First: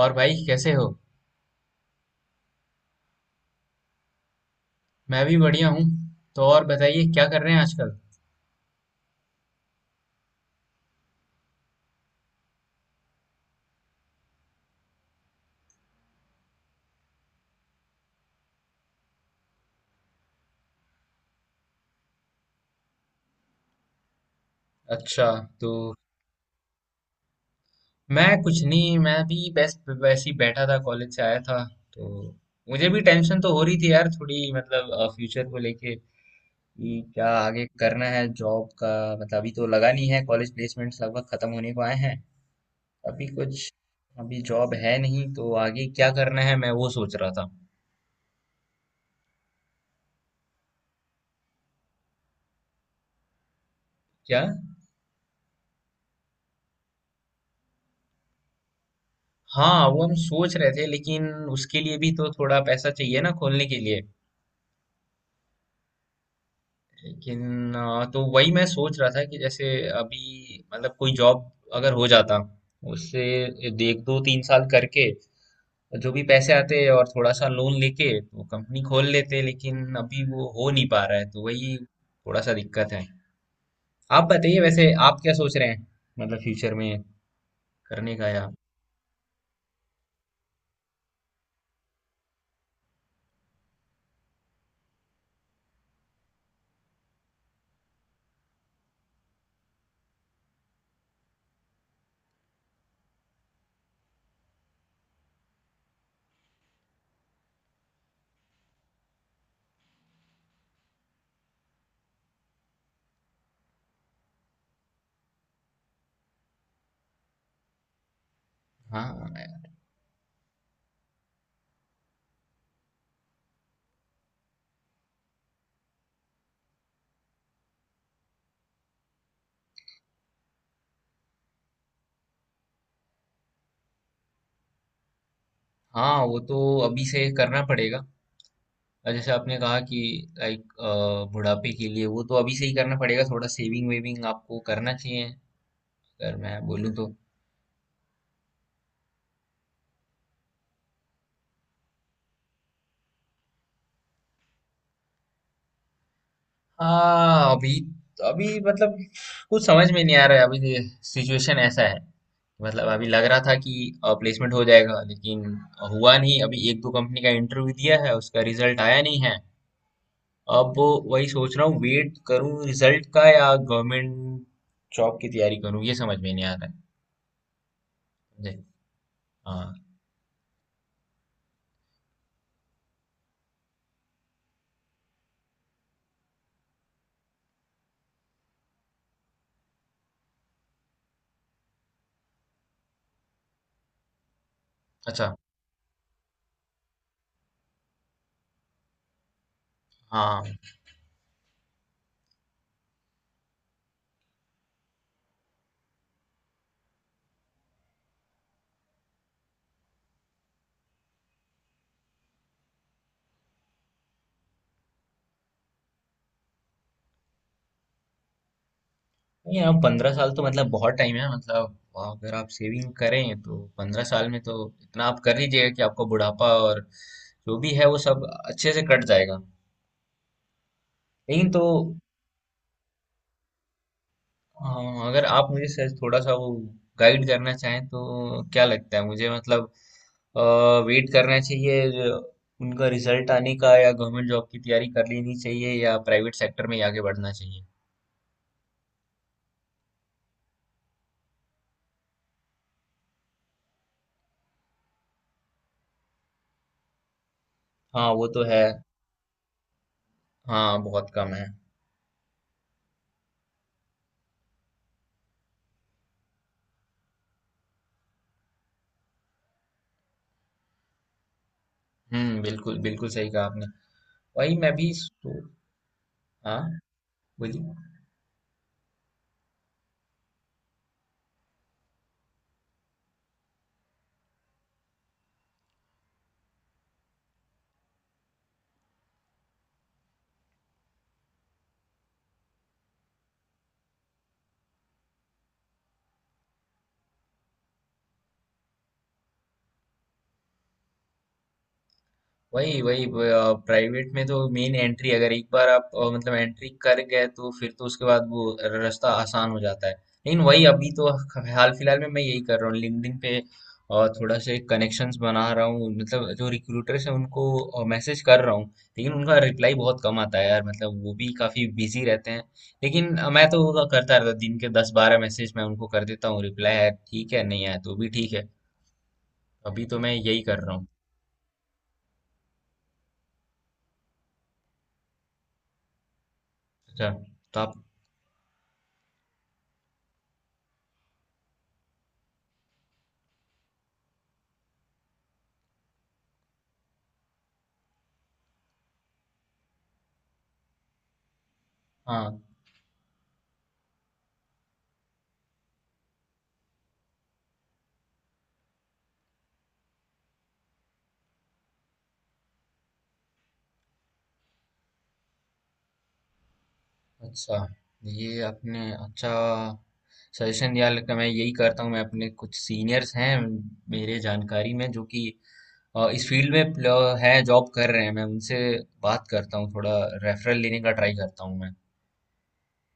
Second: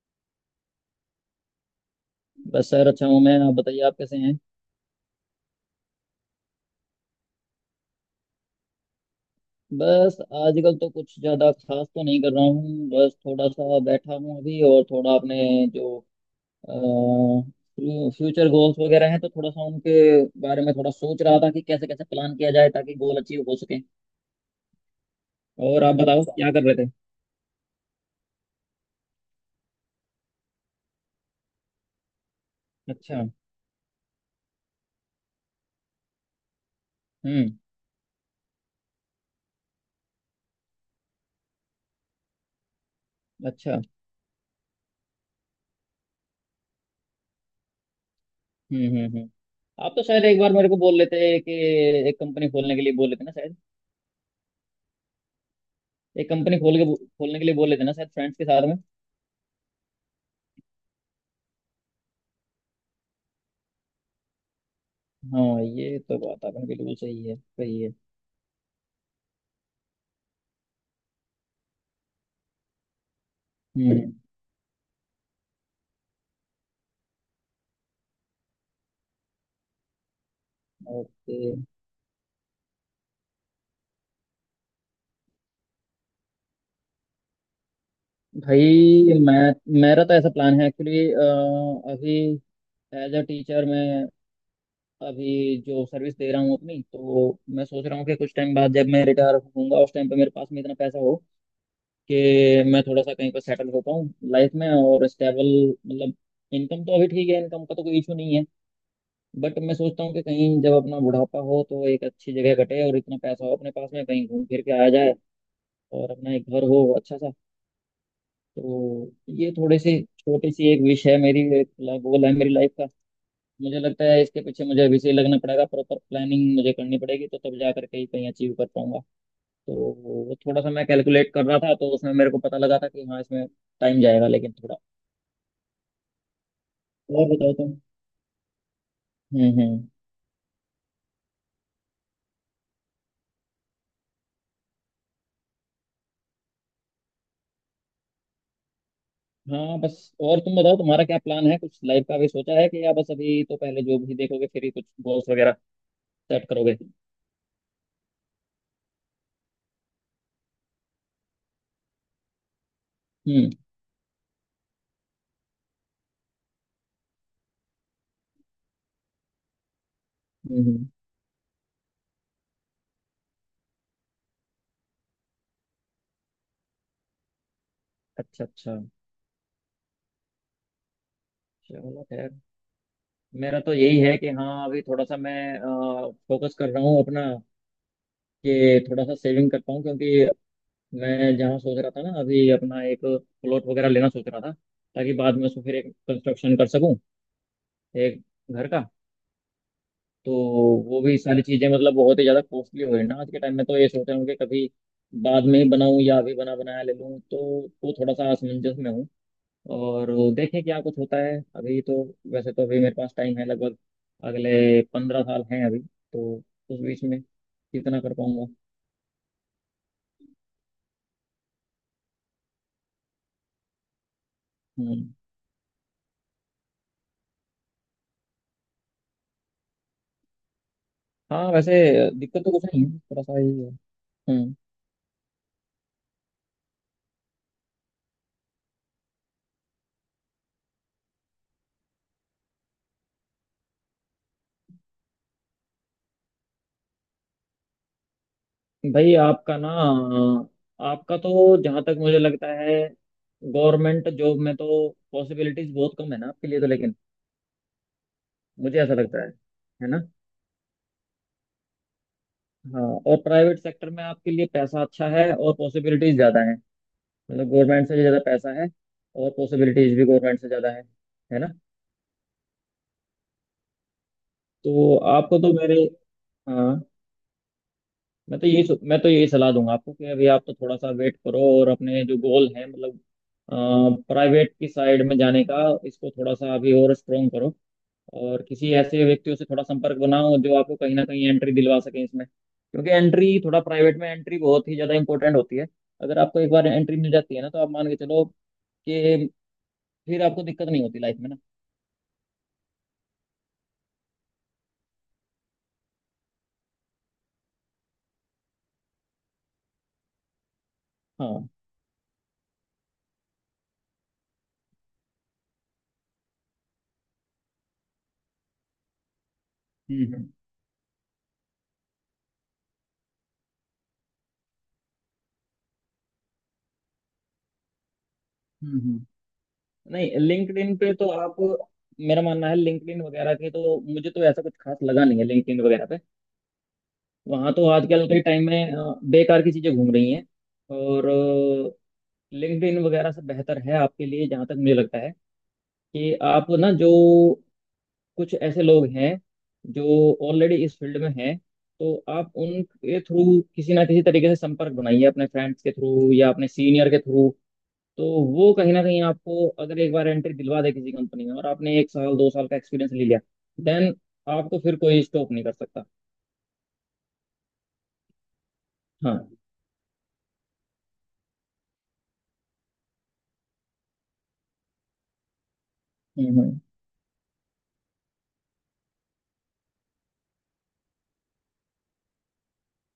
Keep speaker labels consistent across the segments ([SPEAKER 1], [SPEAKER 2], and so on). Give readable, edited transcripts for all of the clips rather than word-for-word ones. [SPEAKER 1] और भाई कैसे हो?
[SPEAKER 2] बस सर अच्छा हूँ मैं। आप बताइए, आप कैसे हैं।
[SPEAKER 1] मैं भी बढ़िया हूँ। तो और बताइए क्या कर रहे हैं आजकल?
[SPEAKER 2] बस आजकल तो कुछ ज़्यादा खास तो नहीं कर रहा हूँ। बस थोड़ा सा बैठा हूँ अभी और थोड़ा अपने जो फ्यूचर गोल्स वगैरह हैं तो थोड़ा सा उनके बारे में थोड़ा सोच रहा था कि कैसे कैसे प्लान किया जाए ताकि गोल अचीव हो सके।
[SPEAKER 1] अच्छा। तो
[SPEAKER 2] और आप बताओ, अच्छा क्या कर रहे थे।
[SPEAKER 1] मैं कुछ नहीं। मैं भी बस वैसे ही बैठा था, कॉलेज से आया था। तो मुझे भी
[SPEAKER 2] अच्छा।
[SPEAKER 1] टेंशन तो हो रही थी यार थोड़ी, मतलब फ्यूचर को लेके, कि क्या
[SPEAKER 2] हम्म।
[SPEAKER 1] आगे करना है जॉब का। मतलब अभी तो लगा नहीं है, कॉलेज प्लेसमेंट्स लगभग खत्म होने को आए हैं। अभी कुछ
[SPEAKER 2] अच्छा।
[SPEAKER 1] अभी जॉब है नहीं, तो आगे क्या करना है मैं वो सोच रहा था।
[SPEAKER 2] हम्म। आप तो शायद एक बार मेरे को बोल लेते कि एक कंपनी खोलने के लिए बोल लेते ना शायद।
[SPEAKER 1] क्या?
[SPEAKER 2] एक कंपनी खोलने के लिए बोल लेते ना शायद, फ्रेंड्स के साथ।
[SPEAKER 1] हाँ वो हम सोच रहे थे लेकिन उसके लिए भी तो थोड़ा पैसा चाहिए ना खोलने के लिए।
[SPEAKER 2] हाँ ये तो बात आपने बिल्कुल सही है,
[SPEAKER 1] लेकिन
[SPEAKER 2] सही है।
[SPEAKER 1] तो वही मैं सोच रहा था कि जैसे अभी मतलब कोई जॉब अगर हो जाता, उससे एक
[SPEAKER 2] हम्म।
[SPEAKER 1] दो तीन साल करके जो भी पैसे आते और थोड़ा सा लोन लेके तो कंपनी खोल लेते, लेकिन अभी वो हो नहीं पा रहा है
[SPEAKER 2] ओके।
[SPEAKER 1] तो वही थोड़ा सा दिक्कत है। आप बताइए वैसे आप क्या सोच रहे हैं, मतलब फ्यूचर में करने का या?
[SPEAKER 2] भाई मैं, मेरा तो ऐसा प्लान है एक्चुअली। अभी एज अ टीचर मैं अभी जो सर्विस दे रहा हूँ अपनी, तो मैं सोच रहा हूँ कि कुछ टाइम बाद जब मैं रिटायर होऊंगा उस टाइम पे मेरे पास में इतना पैसा हो कि मैं थोड़ा सा कहीं पर सेटल हो पाऊँ लाइफ में और स्टेबल। मतलब इनकम तो अभी ठीक है, इनकम का तो कोई इशू नहीं है। बट मैं सोचता हूँ कि कहीं जब अपना बुढ़ापा हो तो एक अच्छी जगह कटे और इतना पैसा हो अपने पास में कहीं घूम फिर के आया जाए, और अपना एक घर हो अच्छा सा। तो
[SPEAKER 1] हाँ,
[SPEAKER 2] ये थोड़ी सी छोटी सी एक विश है मेरी, एक गोल है मेरी लाइफ का। मुझे लगता है इसके पीछे मुझे अभी से ही लगना पड़ेगा, प्रॉपर प्लानिंग मुझे करनी पड़ेगी तो तब जा करके ही कहीं अचीव कर पाऊंगा। तो वो थोड़ा सा मैं कैलकुलेट कर रहा था तो उसमें मेरे को पता लगा था कि हाँ इसमें टाइम जाएगा, लेकिन थोड़ा।
[SPEAKER 1] हाँ, वो तो अभी
[SPEAKER 2] और
[SPEAKER 1] से
[SPEAKER 2] बताओ
[SPEAKER 1] करना
[SPEAKER 2] तुम।
[SPEAKER 1] पड़ेगा। और जैसे आपने कहा
[SPEAKER 2] हम्म।
[SPEAKER 1] कि लाइक बुढ़ापे के लिए वो तो अभी से ही करना पड़ेगा, थोड़ा सेविंग वेविंग आपको करना चाहिए अगर मैं बोलूँ तो।
[SPEAKER 2] हाँ बस, और तुम बताओ तुम्हारा क्या प्लान है, कुछ लाइफ का भी सोचा है कि या बस अभी तो पहले जो भी देखोगे फिर ही कुछ गोल्स वगैरह सेट करोगे।
[SPEAKER 1] हाँ अभी अभी मतलब कुछ समझ में नहीं आ रहा है अभी। सिचुएशन ऐसा है। मतलब अभी लग रहा
[SPEAKER 2] हम्म
[SPEAKER 1] था कि प्लेसमेंट हो जाएगा लेकिन हुआ नहीं। अभी एक दो कंपनी का इंटरव्यू दिया है, उसका रिजल्ट आया नहीं है।
[SPEAKER 2] हम्म
[SPEAKER 1] अब
[SPEAKER 2] हम्म।
[SPEAKER 1] वही सोच रहा हूँ वेट करूँ रिजल्ट का या गवर्नमेंट जॉब की तैयारी करूँ, ये समझ में नहीं आ रहा है
[SPEAKER 2] अच्छा
[SPEAKER 1] मुझे।
[SPEAKER 2] अच्छा।
[SPEAKER 1] हाँ।
[SPEAKER 2] चलो खैर। मेरा तो यही है कि हाँ अभी थोड़ा सा मैं फोकस कर रहा हूँ अपना कि थोड़ा सा सेविंग कर पाऊँ, क्योंकि मैं जहाँ सोच रहा था ना अभी अपना एक प्लॉट वगैरह लेना सोच रहा था, ताकि
[SPEAKER 1] अच्छा।
[SPEAKER 2] बाद में उसको फिर एक कंस्ट्रक्शन कर सकूँ एक घर का। तो
[SPEAKER 1] हाँ।
[SPEAKER 2] वो भी सारी चीज़ें मतलब बहुत ही ज़्यादा कॉस्टली हो रही है ना आज के टाइम में, तो ये सोच रहा हूँ कि कभी बाद में ही बनाऊँ या अभी बना बनाया ले लूँ, तो वो थोड़ा सा असमंजस में हूँ। और देखें क्या कुछ होता है अभी तो। वैसे तो अभी मेरे पास टाइम है, लगभग अगले 15 साल हैं अभी तो, उस बीच में कितना कर पाऊंगा।
[SPEAKER 1] नहीं, अब 15 साल तो मतलब बहुत टाइम है। मतलब अगर आप सेविंग करें तो 15 साल में तो इतना
[SPEAKER 2] हम्म।
[SPEAKER 1] आप कर लीजिएगा कि आपको बुढ़ापा और जो भी है वो सब अच्छे से कट जाएगा।
[SPEAKER 2] हाँ
[SPEAKER 1] लेकिन तो
[SPEAKER 2] वैसे दिक्कत तो कुछ नहीं है, थोड़ा सा ही है। हम्म।
[SPEAKER 1] अगर आप मुझे सर थोड़ा सा वो गाइड करना चाहें तो क्या लगता है मुझे, मतलब वेट करना चाहिए जो उनका रिजल्ट आने का या गवर्नमेंट जॉब की तैयारी कर लेनी चाहिए या प्राइवेट सेक्टर में ही आगे बढ़ना चाहिए?
[SPEAKER 2] भाई आपका ना, आपका तो जहाँ तक मुझे लगता है गवर्नमेंट जॉब में तो पॉसिबिलिटीज बहुत कम है ना आपके लिए तो, लेकिन
[SPEAKER 1] हाँ वो तो है।
[SPEAKER 2] मुझे ऐसा लगता है ना।
[SPEAKER 1] हाँ बहुत कम है।
[SPEAKER 2] हाँ। और प्राइवेट सेक्टर में आपके लिए पैसा अच्छा है और पॉसिबिलिटीज ज्यादा है। मतलब गवर्नमेंट से भी ज़्यादा पैसा है और पॉसिबिलिटीज भी गवर्नमेंट से ज़्यादा है ना।
[SPEAKER 1] हम्म, बिल्कुल बिल्कुल सही कहा आपने। वही मैं भी
[SPEAKER 2] तो
[SPEAKER 1] सो-
[SPEAKER 2] आपको तो मेरे, हाँ,
[SPEAKER 1] हाँ। बोलिए।
[SPEAKER 2] मैं तो यही सलाह दूंगा आपको कि अभी आप तो थोड़ा सा वेट करो और अपने जो गोल है मतलब प्राइवेट की साइड में जाने का, इसको थोड़ा सा अभी और स्ट्रोंग करो, और किसी ऐसे व्यक्तियों से थोड़ा संपर्क बनाओ जो आपको कहीं ना कहीं एंट्री दिलवा सके इसमें, क्योंकि एंट्री थोड़ा प्राइवेट में एंट्री बहुत ही ज़्यादा इंपॉर्टेंट होती है। अगर आपको एक बार एंट्री मिल जाती है ना तो आप मान के चलो कि फिर आपको दिक्कत नहीं होती लाइफ में ना।
[SPEAKER 1] वही वही। प्राइवेट में तो मेन एंट्री, अगर एक बार आप मतलब एंट्री कर गए तो फिर तो उसके बाद वो रास्ता आसान हो जाता है। लेकिन वही अभी तो
[SPEAKER 2] हाँ।
[SPEAKER 1] हाल फिलहाल में मैं यही कर रहा हूँ लिंक्डइन पे, थोड़ा से कनेक्शंस बना रहा हूँ, मतलब जो रिक्रूटर्स हैं उनको मैसेज कर रहा हूँ। लेकिन उनका रिप्लाई बहुत
[SPEAKER 2] हम्म
[SPEAKER 1] कम
[SPEAKER 2] हम्म।
[SPEAKER 1] आता है यार, मतलब वो भी काफी बिजी रहते हैं। लेकिन मैं तो वो करता रहता हूँ, दिन के दस बारह मैसेज मैं उनको कर देता हूँ, रिप्लाई है ठीक है, नहीं आया तो भी ठीक है।
[SPEAKER 2] हम्म हम्म।
[SPEAKER 1] अभी तो मैं
[SPEAKER 2] नहीं,
[SPEAKER 1] यही कर रहा
[SPEAKER 2] लिंक्डइन
[SPEAKER 1] हूँ।
[SPEAKER 2] पे तो आप, मेरा मानना है लिंक्डइन वगैरह के तो मुझे तो ऐसा कुछ खास लगा नहीं है लिंक्डइन वगैरह पे।
[SPEAKER 1] अच्छा।
[SPEAKER 2] वहाँ
[SPEAKER 1] तो
[SPEAKER 2] तो
[SPEAKER 1] आप।
[SPEAKER 2] आजकल के टाइम में बेकार की चीजें घूम रही हैं। और लिंक्डइन वगैरह से बेहतर है आपके लिए, जहाँ तक मुझे लगता है, कि आप ना जो कुछ ऐसे लोग हैं जो ऑलरेडी इस फील्ड में हैं, तो आप
[SPEAKER 1] हाँ।
[SPEAKER 2] उनके थ्रू किसी ना किसी तरीके से संपर्क बनाइए, अपने फ्रेंड्स के थ्रू या अपने सीनियर के थ्रू। तो वो कहीं ना कहीं आपको अगर एक बार एंट्री दिलवा दे किसी कंपनी में और आपने 1-2 साल का एक्सपीरियंस ले लिया, देन आपको फिर कोई स्टॉप नहीं कर सकता।
[SPEAKER 1] अच्छा। ये आपने
[SPEAKER 2] हाँ।
[SPEAKER 1] अच्छा सजेशन दिया लगता, मैं यही करता हूँ। मैं अपने कुछ सीनियर्स हैं मेरे जानकारी में जो कि इस
[SPEAKER 2] हम्म
[SPEAKER 1] फील्ड
[SPEAKER 2] हम्म,
[SPEAKER 1] में है जॉब कर रहे हैं, मैं उनसे बात करता हूँ थोड़ा, रेफरल लेने का ट्राई करता हूँ मैं।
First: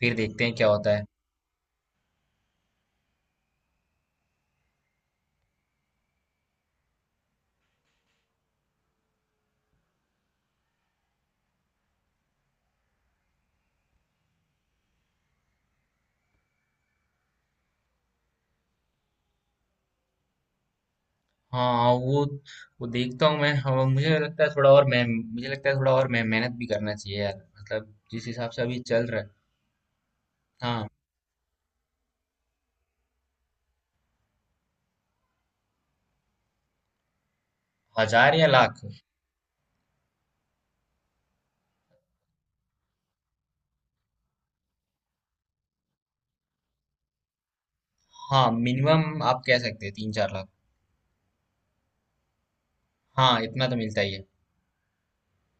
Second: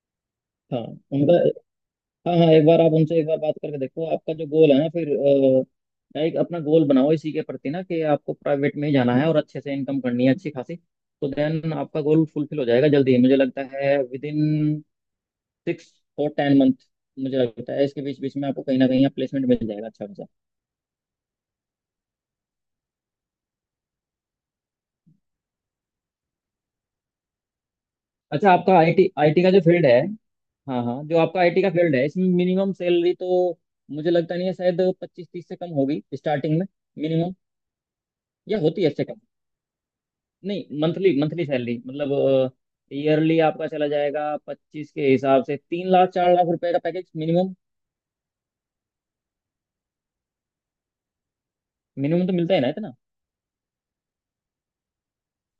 [SPEAKER 1] फिर देखते हैं क्या
[SPEAKER 2] हाँ।
[SPEAKER 1] होता है।
[SPEAKER 2] उनका, हाँ हाँ, एक बार आप उनसे एक बार बात करके देखो। आपका जो गोल है ना फिर, लाइक अपना गोल बनाओ इसी के प्रति ना कि आपको प्राइवेट में ही जाना है और अच्छे से इनकम करनी है अच्छी खासी, तो देन आपका गोल फुलफिल हो जाएगा जल्दी ही। मुझे लगता है विद इन 6-10 मंथ, मुझे लगता है इसके बीच बीच में आपको कहीं ना कहीं प्लेसमेंट मिल जाएगा अच्छा खासा।
[SPEAKER 1] हाँ, हाँ, वो देखता हूँ मैं। हाँ, मुझे लगता है थोड़ा और मैं मेहनत भी करना चाहिए यार, मतलब जिस हिसाब
[SPEAKER 2] अच्छा,
[SPEAKER 1] से
[SPEAKER 2] आपका
[SPEAKER 1] अभी
[SPEAKER 2] आईटी
[SPEAKER 1] चल रहा है।
[SPEAKER 2] आईटी का जो फील्ड है, हाँ
[SPEAKER 1] हाँ।
[SPEAKER 2] हाँ, जो आपका आईटी का फील्ड है, इसमें मिनिमम सैलरी तो मुझे लगता नहीं है शायद 25-30 से कम होगी स्टार्टिंग में मिनिमम,
[SPEAKER 1] हजार या
[SPEAKER 2] या होती
[SPEAKER 1] लाख?
[SPEAKER 2] है इससे कम। नहीं, मंथली मंथली सैलरी, मतलब ईयरली आपका चला जाएगा 25 के हिसाब से 3 लाख 4 लाख रुपए का पैकेज मिनिमम।
[SPEAKER 1] हाँ मिनिमम आप कह सकते हैं तीन चार लाख।
[SPEAKER 2] मिनिमम तो मिलता है ना इतना।
[SPEAKER 1] हाँ इतना तो मिलता ही है।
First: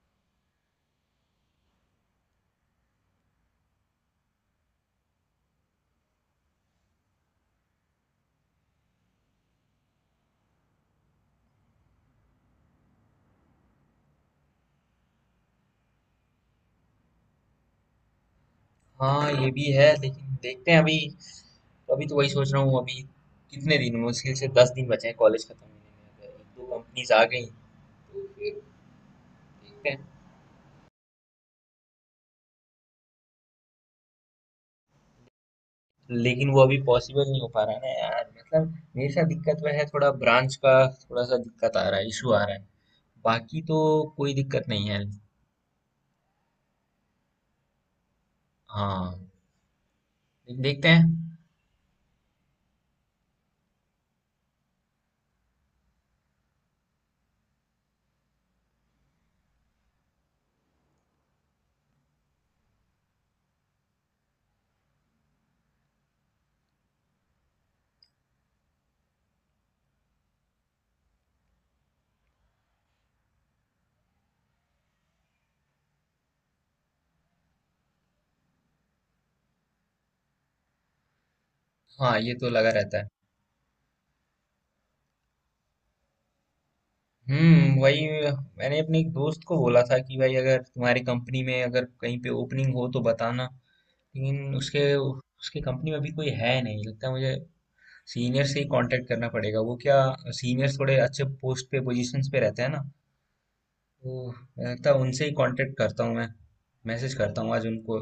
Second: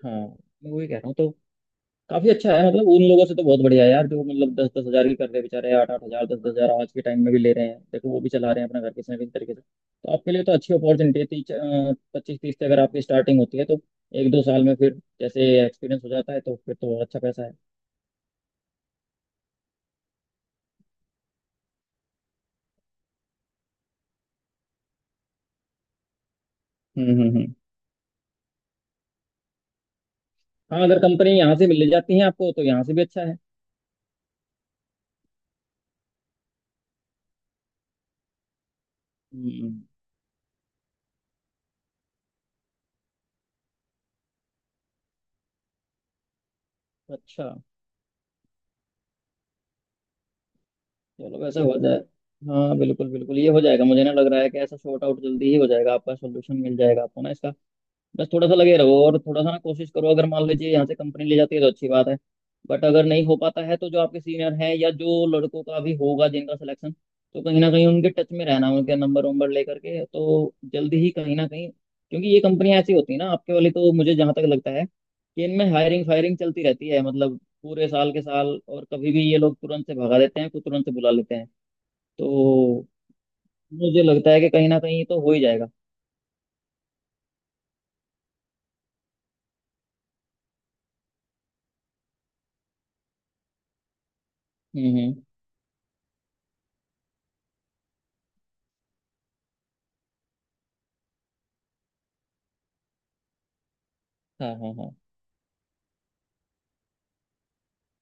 [SPEAKER 2] हाँ, मैं वही कह रहा हूँ तो। काफी अच्छा है, मतलब उन लोगों से तो बहुत बढ़िया है यार जो मतलब 10-10 हजार की कर रहे हैं बेचारे, 8-8 हजार 10-10 हजार आज के टाइम में भी ले रहे हैं, देखो वो भी चला रहे हैं अपना घर किसी ना किसी तरीके से। तो आपके लिए तो अच्छी अपॉर्चुनिटी है, तीस पच्चीस तीस से अगर आपकी स्टार्टिंग होती है तो 1-2 साल में फिर जैसे एक्सपीरियंस हो जाता है तो फिर तो और अच्छा पैसा है।
[SPEAKER 1] हाँ ये भी है, लेकिन देखते हैं अभी। अभी तो वही सोच रहा हूँ अभी, कितने दिन मुश्किल से 10 दिन बचे हैं कॉलेज खत्म होने में, अगर एक दो कंपनीज आ गई।
[SPEAKER 2] हम्म।
[SPEAKER 1] देखते हैं।
[SPEAKER 2] हाँ, अगर कंपनी यहाँ से मिल ले जाती है आपको तो यहाँ से भी अच्छा है।
[SPEAKER 1] लेकिन वो अभी पॉसिबल नहीं हो पा रहा है ना यार, मतलब मेरे साथ दिक्कत वह
[SPEAKER 2] हम्म।
[SPEAKER 1] है थोड़ा ब्रांच का थोड़ा सा दिक्कत आ रहा है, इशू आ रहा है। बाकी तो कोई दिक्कत नहीं है।
[SPEAKER 2] अच्छा।
[SPEAKER 1] हाँ। लेकिन देखते हैं।
[SPEAKER 2] चलो वैसा हो जाए। हाँ बिल्कुल बिल्कुल, ये हो जाएगा, मुझे ना लग रहा है कि ऐसा शॉर्ट आउट जल्दी ही हो जाएगा, आपका सोल्यूशन मिल जाएगा आपको ना इसका। बस थोड़ा सा लगे रहो और थोड़ा सा ना कोशिश करो। अगर मान लीजिए यहाँ से कंपनी ले जाती है तो अच्छी बात है, बट अगर नहीं हो पाता है तो जो आपके सीनियर हैं या जो लड़कों का भी होगा जिनका सिलेक्शन, तो कहीं ना कहीं उनके टच में रहना, उनके नंबर वंबर लेकर के, तो जल्दी ही कहीं ना कहीं। क्योंकि ये कंपनियां ऐसी होती है ना आपके वाली, तो मुझे जहां तक लगता है कि इनमें हायरिंग फायरिंग चलती रहती है, मतलब पूरे साल के साल, और कभी भी ये लोग तुरंत से भगा देते हैं, कुछ तुरंत से बुला लेते हैं।
[SPEAKER 1] हाँ ये तो लगा
[SPEAKER 2] तो
[SPEAKER 1] रहता है।
[SPEAKER 2] मुझे लगता है कि कहीं ना कहीं तो हो ही जाएगा।
[SPEAKER 1] वही। मैंने अपने एक दोस्त को बोला था कि भाई अगर तुम्हारी कंपनी में अगर कहीं पे ओपनिंग हो तो बताना। लेकिन उसके
[SPEAKER 2] हम्म।
[SPEAKER 1] उसके कंपनी में अभी कोई है नहीं लगता है मुझे। सीनियर से ही कांटेक्ट करना पड़ेगा। वो क्या, सीनियर थोड़े अच्छे पोस्ट पे पोजीशंस पे रहते हैं ना, तो
[SPEAKER 2] हाँ
[SPEAKER 1] मुझे
[SPEAKER 2] हाँ
[SPEAKER 1] लगता
[SPEAKER 2] हाँ।
[SPEAKER 1] है उनसे ही कांटेक्ट करता हूँ मैं, मैसेज करता हूँ आज उनको।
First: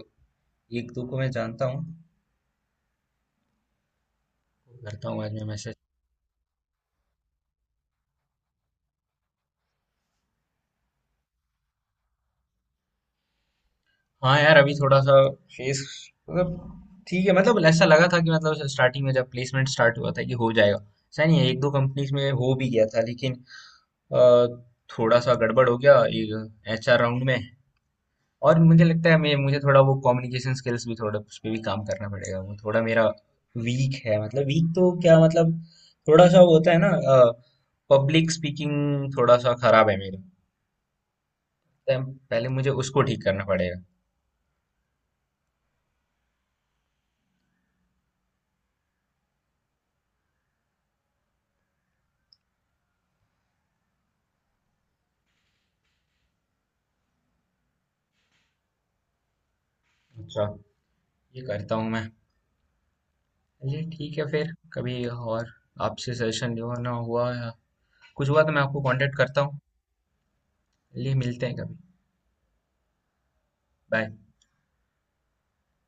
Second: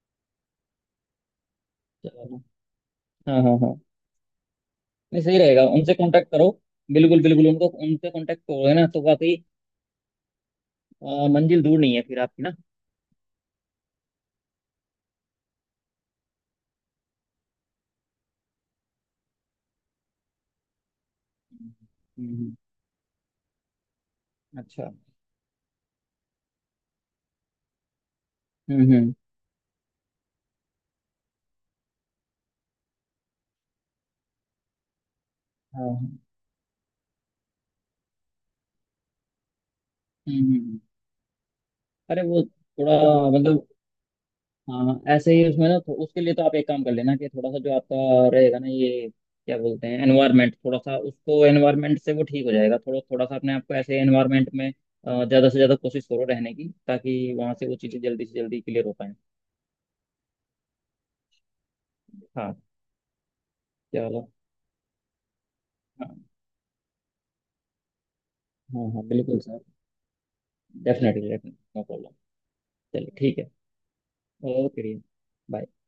[SPEAKER 1] एक दो को मैं जानता हूँ।
[SPEAKER 2] चलो। हाँ हाँ हाँ।
[SPEAKER 1] करता
[SPEAKER 2] नहीं,
[SPEAKER 1] हूँ आज
[SPEAKER 2] सही
[SPEAKER 1] मैं
[SPEAKER 2] रहेगा,
[SPEAKER 1] मैसेज।
[SPEAKER 2] उनसे कांटेक्ट करो। बिल्कुल बिल्कुल, उनको उनसे कांटेक्ट करोगे ना तो वाकई मंजिल दूर नहीं है फिर आपकी ना।
[SPEAKER 1] हाँ यार अभी थोड़ा सा फेस, मतलब ठीक है, मतलब ऐसा लगा था कि मतलब स्टार्टिंग में जब प्लेसमेंट स्टार्ट हुआ था कि हो जाएगा, ऐसा नहीं है, एक दो कंपनीज में हो
[SPEAKER 2] हम्म,
[SPEAKER 1] भी गया था लेकिन अ,
[SPEAKER 2] अच्छा।
[SPEAKER 1] थोड़ा सा गड़बड़ हो गया एचआर राउंड में। और मुझे लगता
[SPEAKER 2] हम्म,
[SPEAKER 1] है मैं मुझे थोड़ा वो कम्युनिकेशन स्किल्स भी थोड़ा उस पर भी काम करना पड़ेगा, वो थोड़ा मेरा वीक है, मतलब वीक तो क्या मतलब
[SPEAKER 2] हाँ।
[SPEAKER 1] थोड़ा सा वो होता है ना, पब्लिक स्पीकिंग थोड़ा सा खराब है मेरा,
[SPEAKER 2] हम्म।
[SPEAKER 1] तो
[SPEAKER 2] अरे वो
[SPEAKER 1] पहले मुझे
[SPEAKER 2] थोड़ा,
[SPEAKER 1] उसको ठीक करना
[SPEAKER 2] मतलब
[SPEAKER 1] पड़ेगा।
[SPEAKER 2] हाँ हाँ। ऐसे ही उसमें ना, तो उसके लिए तो आप एक काम कर लेना कि थोड़ा सा जो आपका रहेगा ना ये क्या बोलते हैं एनवायरनमेंट, थोड़ा सा उसको एनवायरनमेंट से वो ठीक हो जाएगा, थोड़ा थोड़ा सा अपने आपको ऐसे एनवायरनमेंट में ज्यादा से ज्यादा कोशिश करो रहने की, ताकि वहां से वो चीजें जल्दी से जल्दी क्लियर हो पाए।
[SPEAKER 1] अच्छा। ये करता हूँ मैं।
[SPEAKER 2] हाँ।
[SPEAKER 1] चलिए ठीक है,
[SPEAKER 2] चलो।
[SPEAKER 1] फिर कभी और आपसे
[SPEAKER 2] हाँ
[SPEAKER 1] सजेशन लेना हुआ या कुछ हुआ तो मैं आपको
[SPEAKER 2] हाँ हाँ
[SPEAKER 1] कांटेक्ट
[SPEAKER 2] बिल्कुल
[SPEAKER 1] करता हूँ।
[SPEAKER 2] सर,
[SPEAKER 1] चलिए
[SPEAKER 2] डेफिनेटली
[SPEAKER 1] मिलते
[SPEAKER 2] डेफिनेटली,
[SPEAKER 1] हैं कभी।
[SPEAKER 2] No problem. चलिए ठीक है।
[SPEAKER 1] बाय।
[SPEAKER 2] ओके। बाय।